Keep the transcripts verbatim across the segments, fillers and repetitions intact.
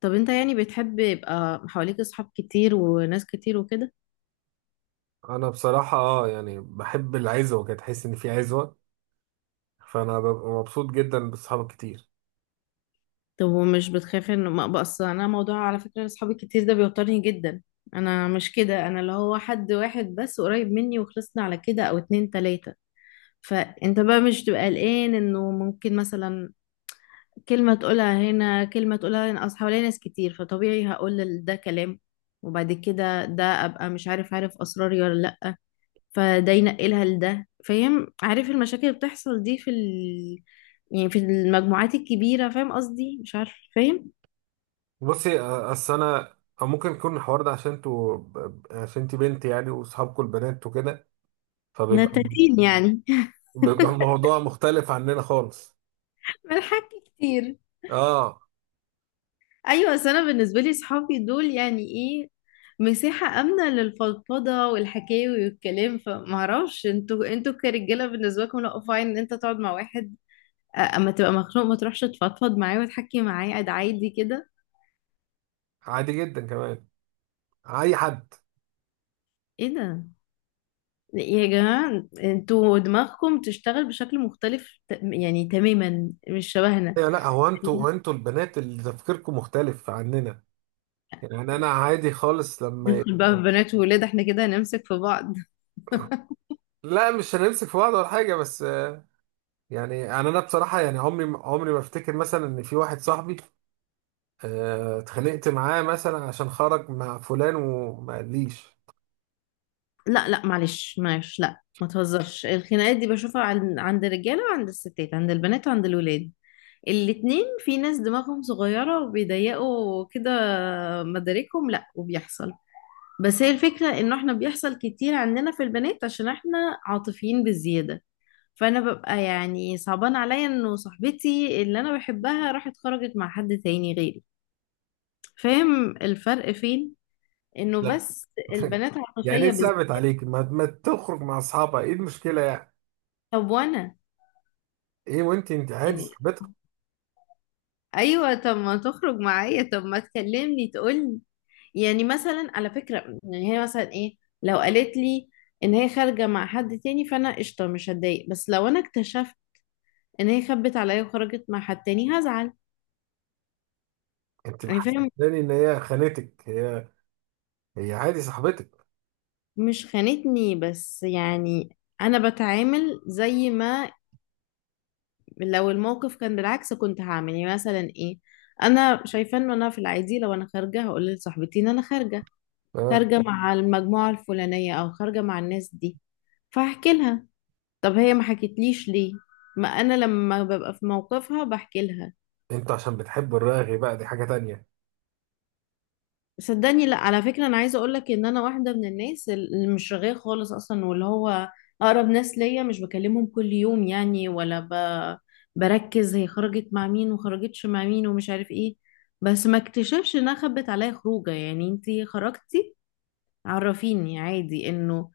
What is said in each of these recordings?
طب انت يعني بتحب يبقى حواليك اصحاب كتير وناس كتير وكده؟ انا بصراحه اه يعني بحب العزوه كده، تحس ان في عزوه. فانا ببقى مبسوط جدا بصحابي كتير. طب ومش بتخاف ان ما بس انا موضوع، على فكرة اصحابي الكتير ده بيوترني جدا. انا مش كده، انا اللي هو حد واحد بس قريب مني وخلصنا على كده، او اتنين تلاتة. فانت بقى مش تبقى قلقان انه ممكن مثلا كلمة تقولها هنا كلمة تقولها هنا، اصل حواليا ناس كتير فطبيعي هقول ده كلام. وبعد كده ده ابقى مش عارف، عارف اسراري ولا لا؟ فده ينقلها لده، فاهم؟ عارف المشاكل اللي بتحصل دي في ال... يعني في المجموعات الكبيرة، فاهم قصدي؟ مش عارف، فاهم؟ بصي آه، اصل انا أو ممكن يكون الحوار ده عشان انتوا ب- عشان انتي بنت يعني واصحابكم البنات وكده، فبيبقى، نتاتين يعني. بيبقى بالظبط الموضوع مختلف عننا خالص. ملحك كتير. اه، ايوه، بس انا بالنسبة لي صحابي دول يعني ايه؟ مساحة آمنة للفضفضة والحكاوي والكلام. فمعرفش انتوا انتوا كرجالة بالنسبة لكم، لا، فاين ان انت تقعد مع واحد، أ- اما تبقى مخنوق ما تروحش تفضفض معاه وتحكي معاه قاعد عادي كده؟ عادي جدا كمان، اي حد. ايه ده! يا جماعة انتوا دماغكم تشتغل بشكل مختلف، ت- يعني تماما مش شبهنا. إيه، لا هو انتوا، هو انتوا البنات اللي تفكيركم مختلف عننا. يعني انا عادي خالص لما ي- ندخل بقى في بنات وولاد احنا كده هنمسك في بعض. لا مش هنمسك في بعض ولا حاجه، بس يعني يعني انا بصراحه يعني عمري عمري ما افتكر مثلا ان في واحد صاحبي آه، اتخانقت معاه مثلا عشان خرج مع فلان وما قاليش. لا لا، معلش معلش، لا ما تهزرش، الخناقات دي بشوفها عن- عند الرجالة وعند الستات، عند البنات وعند الولاد، الاتنين. في ناس دماغهم صغيرة وبيضيقوا كده، مداركهم، لا، وبيحصل. بس هي الفكرة انه احنا بيحصل كتير عندنا في البنات عشان احنا عاطفيين بالزيادة. فانا ببقى يعني صعبان عليا انه صاحبتي اللي انا بحبها راحت خرجت مع حد تاني غيري، فاهم الفرق فين؟ انه لا. بس البنات يعني ايه عاطفية بالذات. ثابت عليك ما, ما تخرج مع اصحابها؟ ايه المشكله يعني؟ طب وانا ايه؟ وانت انت عادي يعني؟ صاحبتك. ايوه طب ما تخرج معايا، طب ما تكلمني تقولي. يعني مثلا على فكرة، يعني هي مثلا ايه، لو قالت لي ان هي خارجة مع حد تاني، فانا قشطة، مش هتضايق. بس لو انا اكتشفت ان هي خبت عليا وخرجت مع حد تاني هزعل. انت يعني فاهم؟ محسساني ان هي خانتك، هي هي عادي صاحبتك. مش خانتني، بس يعني انا بتعامل زي ما لو الموقف كان بالعكس كنت هعمل. يعني مثلا ايه، انا شايفه ان انا في العادي لو انا خارجه هقول لصاحبتي ان انا خارجه، اه. خارجه مع المجموعه الفلانيه او خارجه مع الناس دي، فاحكي لها. طب هي ما حكتليش ليه؟ ما انا لما ببقى في موقفها بحكي لها. انت عشان بتحب الراغي بقى، دي حاجه تانية. صدقني، لا، على فكرة أنا عايزة أقولك إن أنا واحدة من الناس اللي مش رغاية خالص أصلا، واللي هو أقرب ناس ليا مش بكلمهم كل يوم يعني، ولا ب... بركز هي خرجت مع مين وخرجتش مع مين ومش عارف إيه. بس ما اكتشفش إنها خبت عليا خروجة. يعني أنتي خرجتي، عرفيني عادي، إنه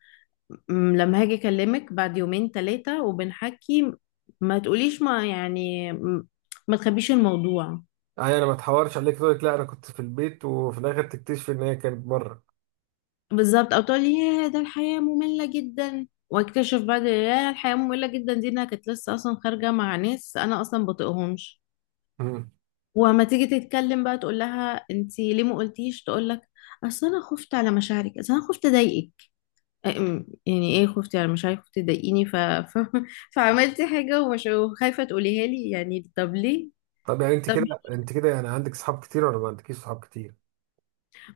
م- لما هاجي أكلمك بعد يومين تلاتة وبنحكي، ما تقوليش، ما يعني م- ما تخبيش الموضوع. اي انا ما اتحورش عليك تقول لك لا انا كنت في البيت، وفي الاخر تكتشف ان هي كانت بره. بالظبط، او تقول لي يا ده الحياة مملة جدا، واكتشف بعد يا الحياة مملة جدا دي انها كانت لسه اصلا خارجة مع ناس انا اصلا بطيقهمش. وما تيجي تتكلم بقى تقول لها انتي ليه ما قلتيش، تقول لك اصل انا خفت على مشاعرك، اصل انا خفت اضايقك. أم، يعني ايه خفتي على مشاعري، خفتي تضايقيني، ف... ف... فعملتي حاجة ومش وخايفة تقوليها لي يعني، طب ليه؟ طب يعني انت طب كده انت كده يعني عندك صحاب كتير ولا ما عندكيش صحاب كتير؟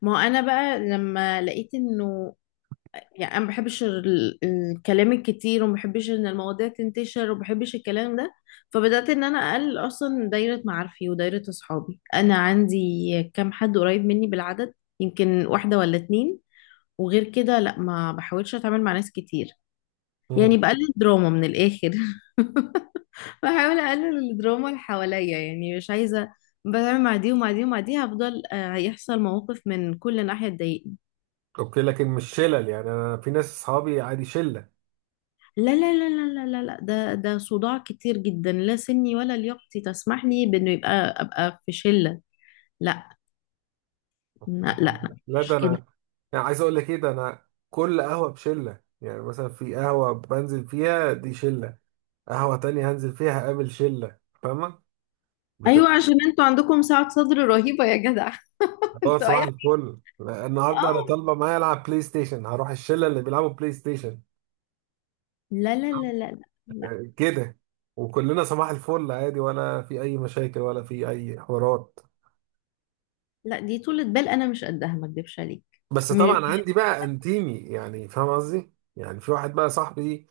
ما هو انا بقى لما لقيت انه يعني انا ما بحبش ال- الكلام الكتير، وما بحبش ان المواضيع تنتشر، وما بحبش الكلام ده، فبدات ان انا اقلل اصلا دايره معارفي ودايره اصحابي. انا عندي كام حد قريب مني بالعدد، يمكن واحده ولا اتنين، وغير كده لا، ما بحاولش اتعامل مع ناس كتير. امم. يعني بقلل دراما من الاخر. بحاول اقلل الدراما اللي حواليا، يعني مش عايزه بتعامل مع دي ومع دي ومع دي، هفضل آه، هيحصل مواقف من كل ناحيه تضايقني. اوكي، لكن مش شلل؟ يعني انا في ناس صحابي عادي شله. لا لا لا لا لا لا لا، ده ده صداع كتير جدا، لا سني ولا لياقتي تسمح لي بانه يبقى ابقى في شلة، لا. لا لا اوكي. لا، لا ده مش كده. انا، يعني عايز اقول لك ايه، ده انا كل قهوه بشله. يعني مثلا في قهوه بنزل فيها دي شله، قهوه تانية هنزل فيها هقابل شله. فاهمه؟ ايوه بتبقى، عشان انتوا عندكم سعة صدر رهيبة يا جدع. اه انتوا صباح اي! الفل، لا، النهارده اه. انا طالبه معايا العب بلاي ستيشن، هروح الشله اللي بيلعبوا بلاي ستيشن. لا لا لا لا لا لا كده. وكلنا صباح الفل عادي، ولا في اي مشاكل ولا في اي حوارات. لا، دي طولة بال انا مش قدها، ما اكدبش عليك. بس م- طبعا عندي بقى انتيمي، يعني فاهم قصدي؟ يعني في واحد بقى صاحبي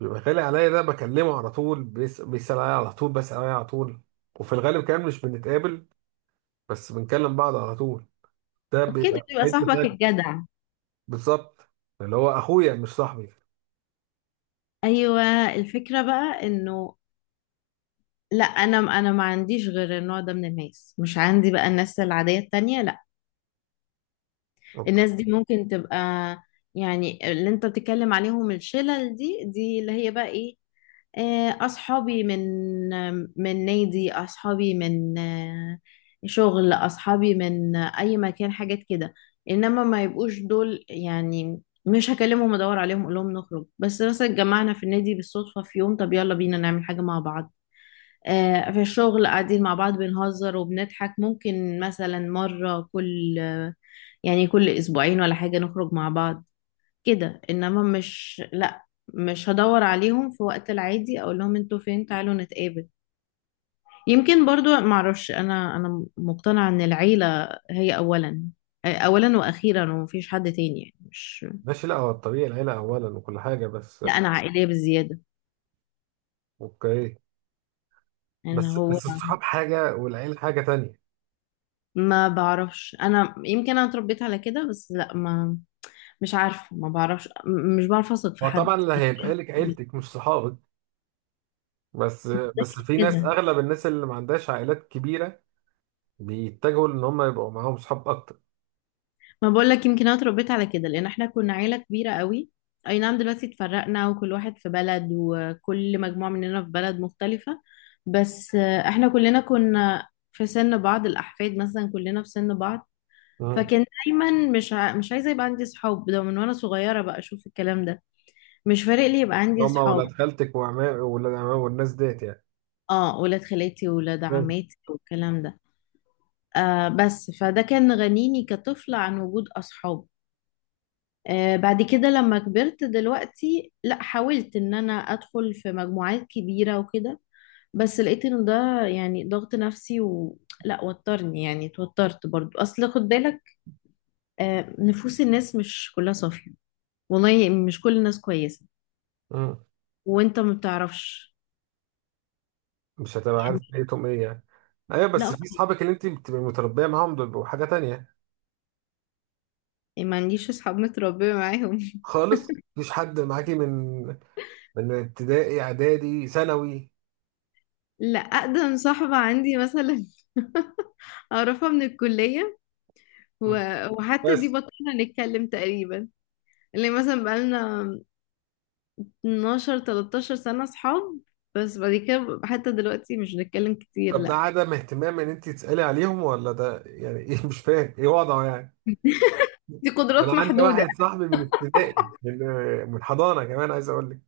بيبقى غالي عليا، ده بكلمه على طول، بيس- بيسأل عليا على طول، بسأل عليا على طول، وفي الغالب كمان مش بنتقابل، بس بنكلم بعض على طول. ده اوكي، ده بيبقى بيبقى حتة صاحبك تانية. الجدع. بالظبط. اللي هو اخويا مش صاحبي. ايوه، الفكرة بقى انه، لا، انا انا ما عنديش غير النوع ده من الناس، مش عندي بقى الناس العادية التانية، لا. اوكي. الناس دي ممكن تبقى، يعني اللي انت بتتكلم عليهم الشلل دي، دي اللي هي بقى ايه، آه، اصحابي من من نادي، اصحابي من آه، شغل، اصحابي من آه، اي مكان، حاجات كده. انما ما يبقوش دول يعني مش هكلمهم ادور عليهم اقول لهم نخرج. بس مثلا اتجمعنا في النادي بالصدفة في يوم، طب يلا بينا نعمل حاجة مع بعض. آه، في الشغل قاعدين مع بعض بنهزر وبنضحك، ممكن مثلا مرة كل يعني كل اسبوعين ولا حاجة نخرج مع بعض كده، انما مش لا، مش هدور عليهم في وقت العادي اقول لهم انتوا فين تعالوا نتقابل. يمكن برضو معرفش، انا انا مقتنعة ان العيلة هي اولا، اولا واخيرا، ومفيش حد تاني يعني مش. ماشي، لا هو الطبيعي العيلة اولا وكل حاجة، بس. لا انا عائلية بزيادة، اوكي. يعني بس هو. بس الصحاب حاجة والعيلة حاجة تانية. ما بعرفش، انا يمكن انا اتربيت على كده. بس لا ما مش عارفة، ما بعرفش، م- مش بعرف اثق في هو حد طبعا اللي هيبقى لك عيلتك مش صحابك، بس بس في ناس، كده. اغلب الناس اللي ما عندهاش عائلات كبيرة بيتجهوا ان هم يبقوا معاهم صحاب اكتر. ما بقول لك يمكن انا اتربيت على كده لان احنا كنا عيله كبيره قوي. اي نعم دلوقتي اتفرقنا، وكل واحد في بلد، وكل مجموعه مننا في بلد مختلفه. بس آه، احنا كلنا كنا في سن بعض، الاحفاد مثلا كلنا في سن بعض. مم. فكان دايما مش ع... مش عايزه يبقى عندي صحاب، ده من وانا صغيره بقى اشوف الكلام ده. مش فارق لي يبقى عندي هم صحاب. ولاد خالتك وعمام، ولاد عمام والناس ديت يعني؟ اه، ولاد خالاتي وولاد مم. عماتي والكلام ده. آه بس فده كان غنيني كطفله عن وجود اصحاب. آه، بعد كده لما كبرت دلوقتي لا حاولت ان انا ادخل في مجموعات كبيرة وكده، بس لقيت ان ده يعني ضغط نفسي و... لا وترني، يعني اتوترت برضو. اصل خد بالك، آه، نفوس الناس مش كلها صافية، والله مش كل الناس كويسة، مم. وانت ما بتعرفش مش هتبقى يعني. عارف نيتهم ايه يعني. ايوه بس لا، في صحابك اللي انت بتبقي متربيه معاهم، دول بيبقوا حاجه تانية. ما عنديش اصحاب متربية معاهم. خالص مفيش حد معاكي من من ابتدائي اعدادي ثانوي؟ لا، اقدم صاحبة عندي مثلا، اعرفها من الكلية و... وحتى دي بس. بطلنا نتكلم تقريبا، اللي مثلا بقالنا اتناشر تلتاشر سنة صحاب. بس بعد كده حتى دلوقتي مش بنتكلم كتير، طب ده لا. عدم اهتمام ان انت تسالي عليهم، ولا ده يعني ايه، مش فاهم ايه وضعه يعني. دي ده قدرات انا عندي محدودة، واحد صاحبي من ابتدائي، من من حضانه كمان عايز اقول لك.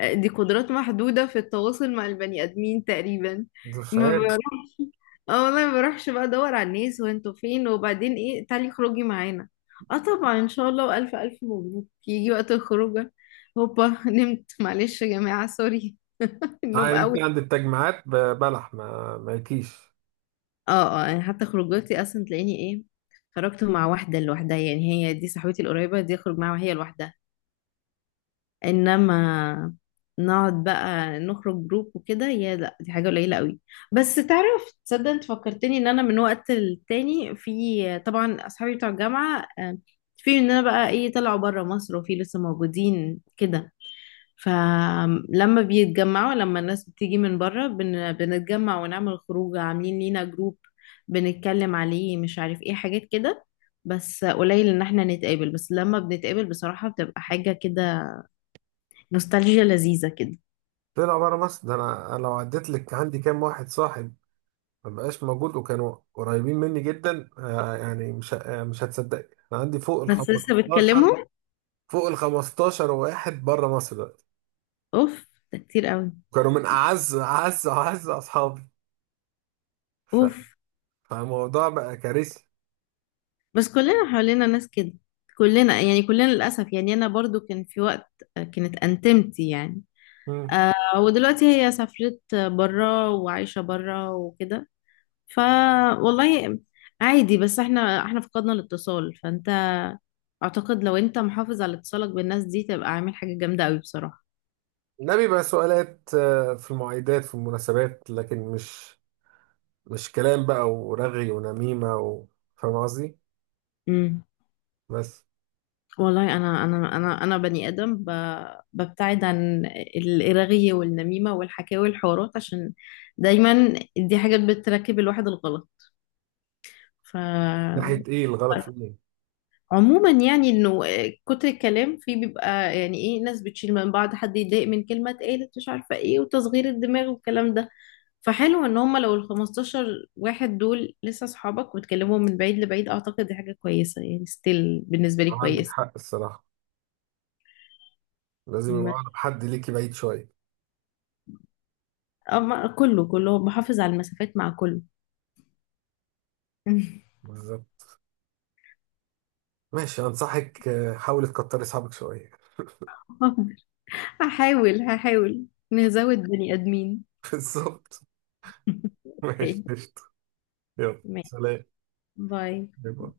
دي قدرات محدودة في التواصل مع البني آدمين تقريبا. ده مش ما عارف. بروحش. اه والله ما بروحش بقى ادور على الناس، وانتوا فين، وبعدين ايه تعالي خروجي معانا. اه طبعا ان شاء الله، والف الف مبروك، يجي وقت الخروجه. هوبا، نمت، معلش يا جماعة، سوري. اه النوم يعني انت قوي. عند التجمعات ب- بلح ما مالكيش. اه اه، يعني حتى خروجاتي اصلا تلاقيني ايه، خرجت مع واحدة لوحدها. يعني هي دي صاحبتي القريبة دي، اخرج معاها وهي لوحدها. انما نقعد بقى نخرج جروب وكده، يا لا دي حاجة قليلة قوي. بس تعرف تصدق، انت فكرتني ان انا من وقت للتاني، في طبعا اصحابي بتوع الجامعة آه، في ان انا بقى ايه، طلعوا بره مصر وفي لسه موجودين كده، فلما بيتجمعوا لما الناس بتيجي من بره بن... بنتجمع ونعمل خروج. عاملين لينا جروب بنتكلم عليه، مش عارف ايه، حاجات كده. بس قليل ان احنا نتقابل، بس لما بنتقابل بصراحة بتبقى حاجة كده نوستالجيا لذيذة كده. طلع بره مصر؟ ده انا، أنا لو عديت لك عندي كام واحد صاحب ما بقاش موجود وكانوا قريبين مني جدا آه، يعني مش ه- آه مش هتصدق، انا عندي فوق ال بس لسه خمستاشر، بتكلموا؟ فوق ال خمستاشر واحد بره مصر دلوقتي. اوف، ده كتير قوي. كانوا من اعز اعز اعز اصحابي. ف... اوف. فالموضوع بقى كارثي. بس كلنا حوالينا ناس كده، كلنا يعني، كلنا للأسف. يعني أنا برضو كان في وقت كانت أنتمتي يعني، مم. ودلوقتي هي سافرت برا وعايشة برا وكده. ف والله عادي. بس احنا احنا فقدنا الاتصال. فانت اعتقد لو انت محافظ على اتصالك بالناس دي تبقى عامل حاجة جامدة قوي بصراحة. ده بيبقى سؤالات آه، في المعايدات، في المناسبات، لكن مش مش كلام بقى ورغي ونميمة و... فاهم قصدي؟ امم بس. والله انا انا انا انا بني ادم ب... ببتعد عن الرغي والنميمة والحكاوي والحوارات عشان دايما دي حاجات بتركب الواحد الغلط. ف ناحية ايه؟ الغلط في ايه؟ عموما يعني انه كتر الكلام فيه بيبقى يعني ايه، ناس بتشيل من بعض، حد يتضايق من كلمة اتقالت مش عارفة ايه، وتصغير الدماغ والكلام ده. فحلو ان هم لو ال خمستاشر واحد دول لسه اصحابك وتكلمهم من بعيد لبعيد، اعتقد دي حاجه كويسه يعني، ستيل بالنسبه لي عندك كويسه. حق الصراحة. لازم يبقى ما- أقرب حد ليكي بعيد شوية. أما كله كله بحافظ على المسافات مع كله. بالظبط. ماشي، أنصحك آه، حاولي تكتري أصحابك شوية. هحاول هحاول، نزود بني ادمين. بالظبط. ماشي اوكي، قشطة. يلا ماشي. سلام. باي. باي باي.